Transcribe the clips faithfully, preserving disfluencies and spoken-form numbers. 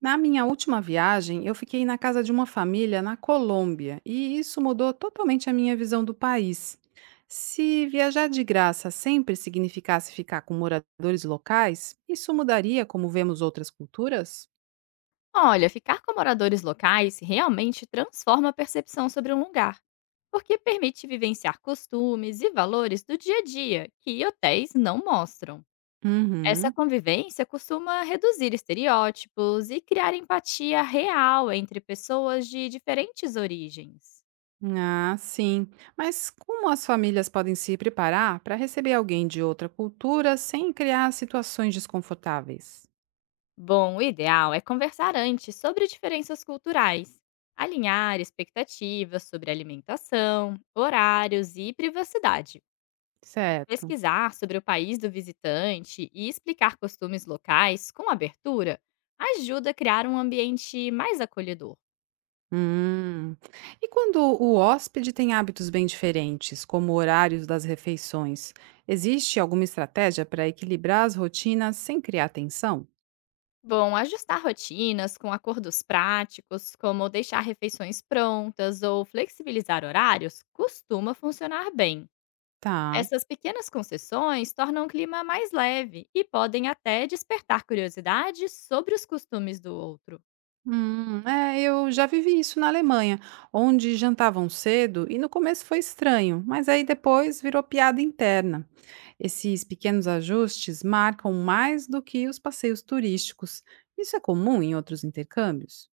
Na minha última viagem, eu fiquei na casa de uma família na Colômbia e isso mudou totalmente a minha visão do país. Se viajar de graça sempre significasse ficar com moradores locais, isso mudaria como vemos outras culturas? Olha, ficar com moradores locais realmente transforma a percepção sobre um lugar, porque permite vivenciar costumes e valores do dia a dia que hotéis não mostram. Essa Uhum. convivência costuma reduzir estereótipos e criar empatia real entre pessoas de diferentes origens. Ah, sim. Mas como as famílias podem se preparar para receber alguém de outra cultura sem criar situações desconfortáveis? Bom, o ideal é conversar antes sobre diferenças culturais, alinhar expectativas sobre alimentação, horários e privacidade. Certo. Pesquisar sobre o país do visitante e explicar costumes locais com abertura ajuda a criar um ambiente mais acolhedor. Hum. E quando o hóspede tem hábitos bem diferentes, como horários das refeições, existe alguma estratégia para equilibrar as rotinas sem criar tensão? Bom, ajustar rotinas com acordos práticos, como deixar refeições prontas ou flexibilizar horários, costuma funcionar bem. Tá. Essas pequenas concessões tornam o clima mais leve e podem até despertar curiosidade sobre os costumes do outro. Hum, é, eu já vivi isso na Alemanha, onde jantavam cedo e no começo foi estranho, mas aí depois virou piada interna. Esses pequenos ajustes marcam mais do que os passeios turísticos. Isso é comum em outros intercâmbios?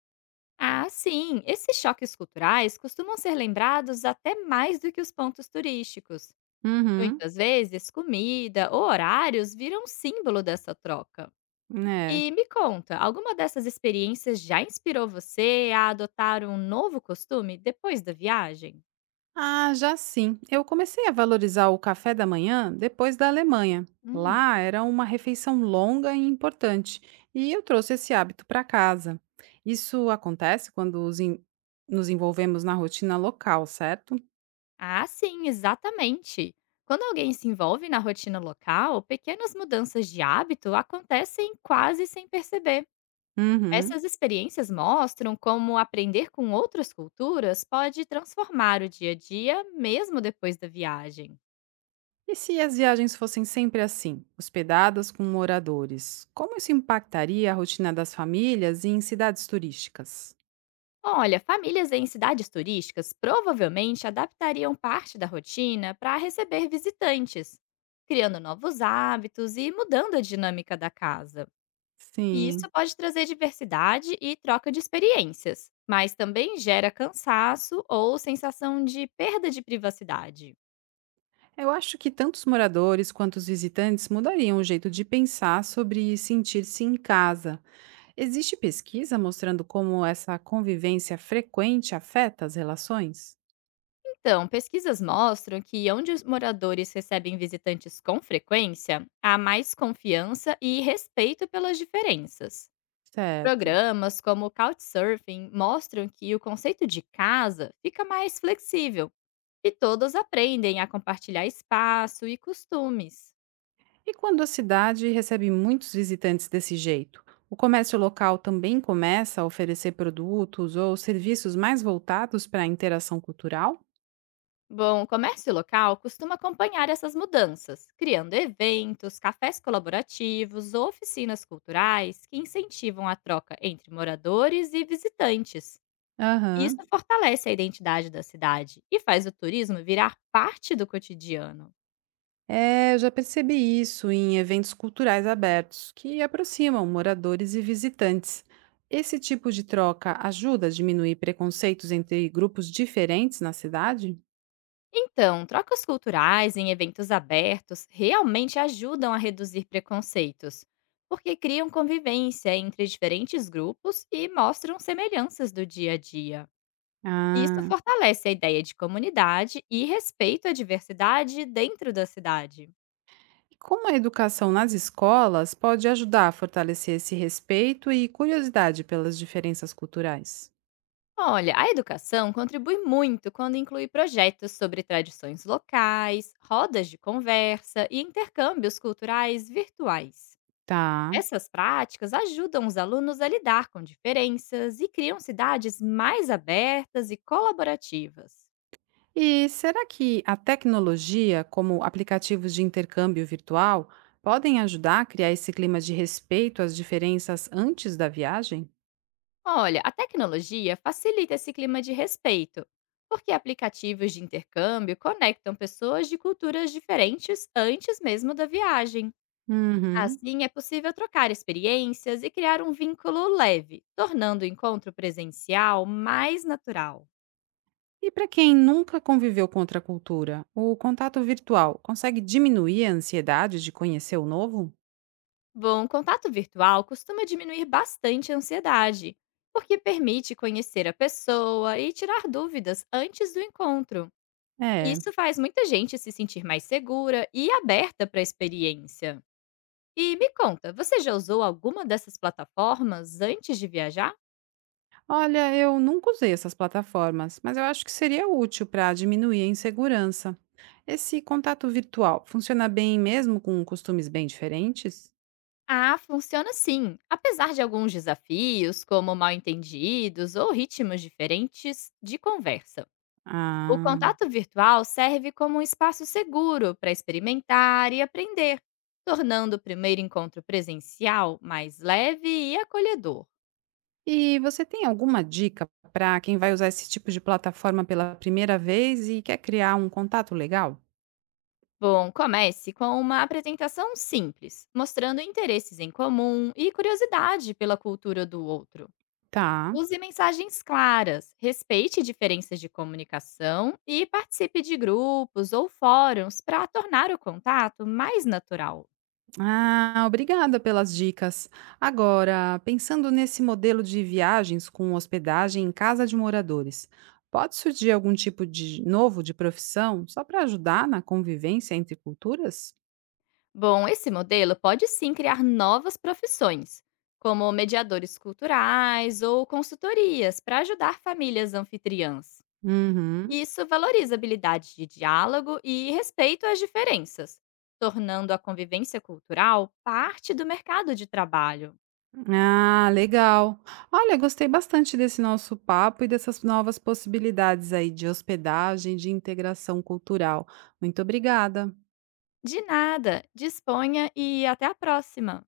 Ah, sim! Esses choques culturais costumam ser lembrados até mais do que os pontos turísticos. Uhum, Muitas vezes, comida ou horários viram um símbolo dessa troca. é. E me conta, alguma dessas experiências já inspirou você a adotar um novo costume depois da viagem? Ah, já sim. Eu comecei a valorizar o café da manhã depois da Alemanha. Hum. Lá era uma refeição longa e importante, e eu trouxe esse hábito para casa. Isso acontece quando os en- nos envolvemos na rotina local, certo? Ah, sim, exatamente! Quando alguém se envolve na rotina local, pequenas mudanças de hábito acontecem quase sem perceber. Uhum. Essas experiências mostram como aprender com outras culturas pode transformar o dia a dia, mesmo depois da viagem. E se as viagens fossem sempre assim, hospedadas com moradores? Como isso impactaria a rotina das famílias e em cidades turísticas? Olha, famílias em cidades turísticas provavelmente adaptariam parte da rotina para receber visitantes, criando novos hábitos e mudando a dinâmica da casa. E Sim. isso pode trazer diversidade e troca de experiências, mas também gera cansaço ou sensação de perda de privacidade. Eu acho que tanto os moradores quanto os visitantes mudariam o jeito de pensar sobre sentir-se em casa. Existe pesquisa mostrando como essa convivência frequente afeta as relações? Então, pesquisas mostram que onde os moradores recebem visitantes com frequência, há mais confiança e respeito pelas diferenças. Certo. Programas como o Couchsurfing mostram que o conceito de casa fica mais flexível e todos aprendem a compartilhar espaço e costumes. E quando a cidade recebe muitos visitantes desse jeito? O comércio local também começa a oferecer produtos ou serviços mais voltados para a interação cultural? Bom, o comércio local costuma acompanhar essas mudanças, criando eventos, cafés colaborativos ou oficinas culturais que incentivam a troca entre moradores e visitantes. E isso Aham. fortalece a identidade da cidade e faz o turismo virar parte do cotidiano. É, eu já percebi isso em eventos culturais abertos, que aproximam moradores e visitantes. Esse tipo de troca ajuda a diminuir preconceitos entre grupos diferentes na cidade? Então, trocas culturais em eventos abertos realmente ajudam a reduzir preconceitos, porque criam convivência entre diferentes grupos e mostram semelhanças do dia a dia. Isso Ah, fortalece a ideia de comunidade e respeito à diversidade dentro da cidade. e como a educação nas escolas pode ajudar a fortalecer esse respeito e curiosidade pelas diferenças culturais? Olha, a educação contribui muito quando inclui projetos sobre tradições locais, rodas de conversa e intercâmbios culturais virtuais. Tá. Essas práticas ajudam os alunos a lidar com diferenças e criam cidades mais abertas e colaborativas. E será que a tecnologia, como aplicativos de intercâmbio virtual, podem ajudar a criar esse clima de respeito às diferenças antes da viagem? Olha, a tecnologia facilita esse clima de respeito, porque aplicativos de intercâmbio conectam pessoas de culturas diferentes antes mesmo da viagem. Uhum. Assim, é possível trocar experiências e criar um vínculo leve, tornando o encontro presencial mais natural. E para quem nunca conviveu com outra cultura, o contato virtual consegue diminuir a ansiedade de conhecer o novo? Bom, contato virtual costuma diminuir bastante a ansiedade, porque permite conhecer a pessoa e tirar dúvidas antes do encontro. É. Isso faz muita gente se sentir mais segura e aberta para a experiência. E me conta, você já usou alguma dessas plataformas antes de viajar? Olha, eu nunca usei essas plataformas, mas eu acho que seria útil para diminuir a insegurança. Esse contato virtual funciona bem mesmo com costumes bem diferentes? Ah, funciona sim. Apesar de alguns desafios, como mal-entendidos ou ritmos diferentes de conversa. O Ah. contato virtual serve como um espaço seguro para experimentar e aprender, tornando o primeiro encontro presencial mais leve e acolhedor. E você tem alguma dica para quem vai usar esse tipo de plataforma pela primeira vez e quer criar um contato legal? Bom, comece com uma apresentação simples, mostrando interesses em comum e curiosidade pela cultura do outro. Tá. Use mensagens claras, respeite diferenças de comunicação e participe de grupos ou fóruns para tornar o contato mais natural. Ah, obrigada pelas dicas. Agora, pensando nesse modelo de viagens com hospedagem em casa de moradores, pode surgir algum tipo de novo de profissão só para ajudar na convivência entre culturas? Bom, esse modelo pode sim criar novas profissões, como mediadores culturais ou consultorias para ajudar famílias anfitriãs. Uhum. Isso valoriza habilidades de diálogo e respeito às diferenças, tornando a convivência cultural parte do mercado de trabalho. Ah, legal. Olha, gostei bastante desse nosso papo e dessas novas possibilidades aí de hospedagem, de integração cultural. Muito obrigada. De nada. Disponha e até a próxima.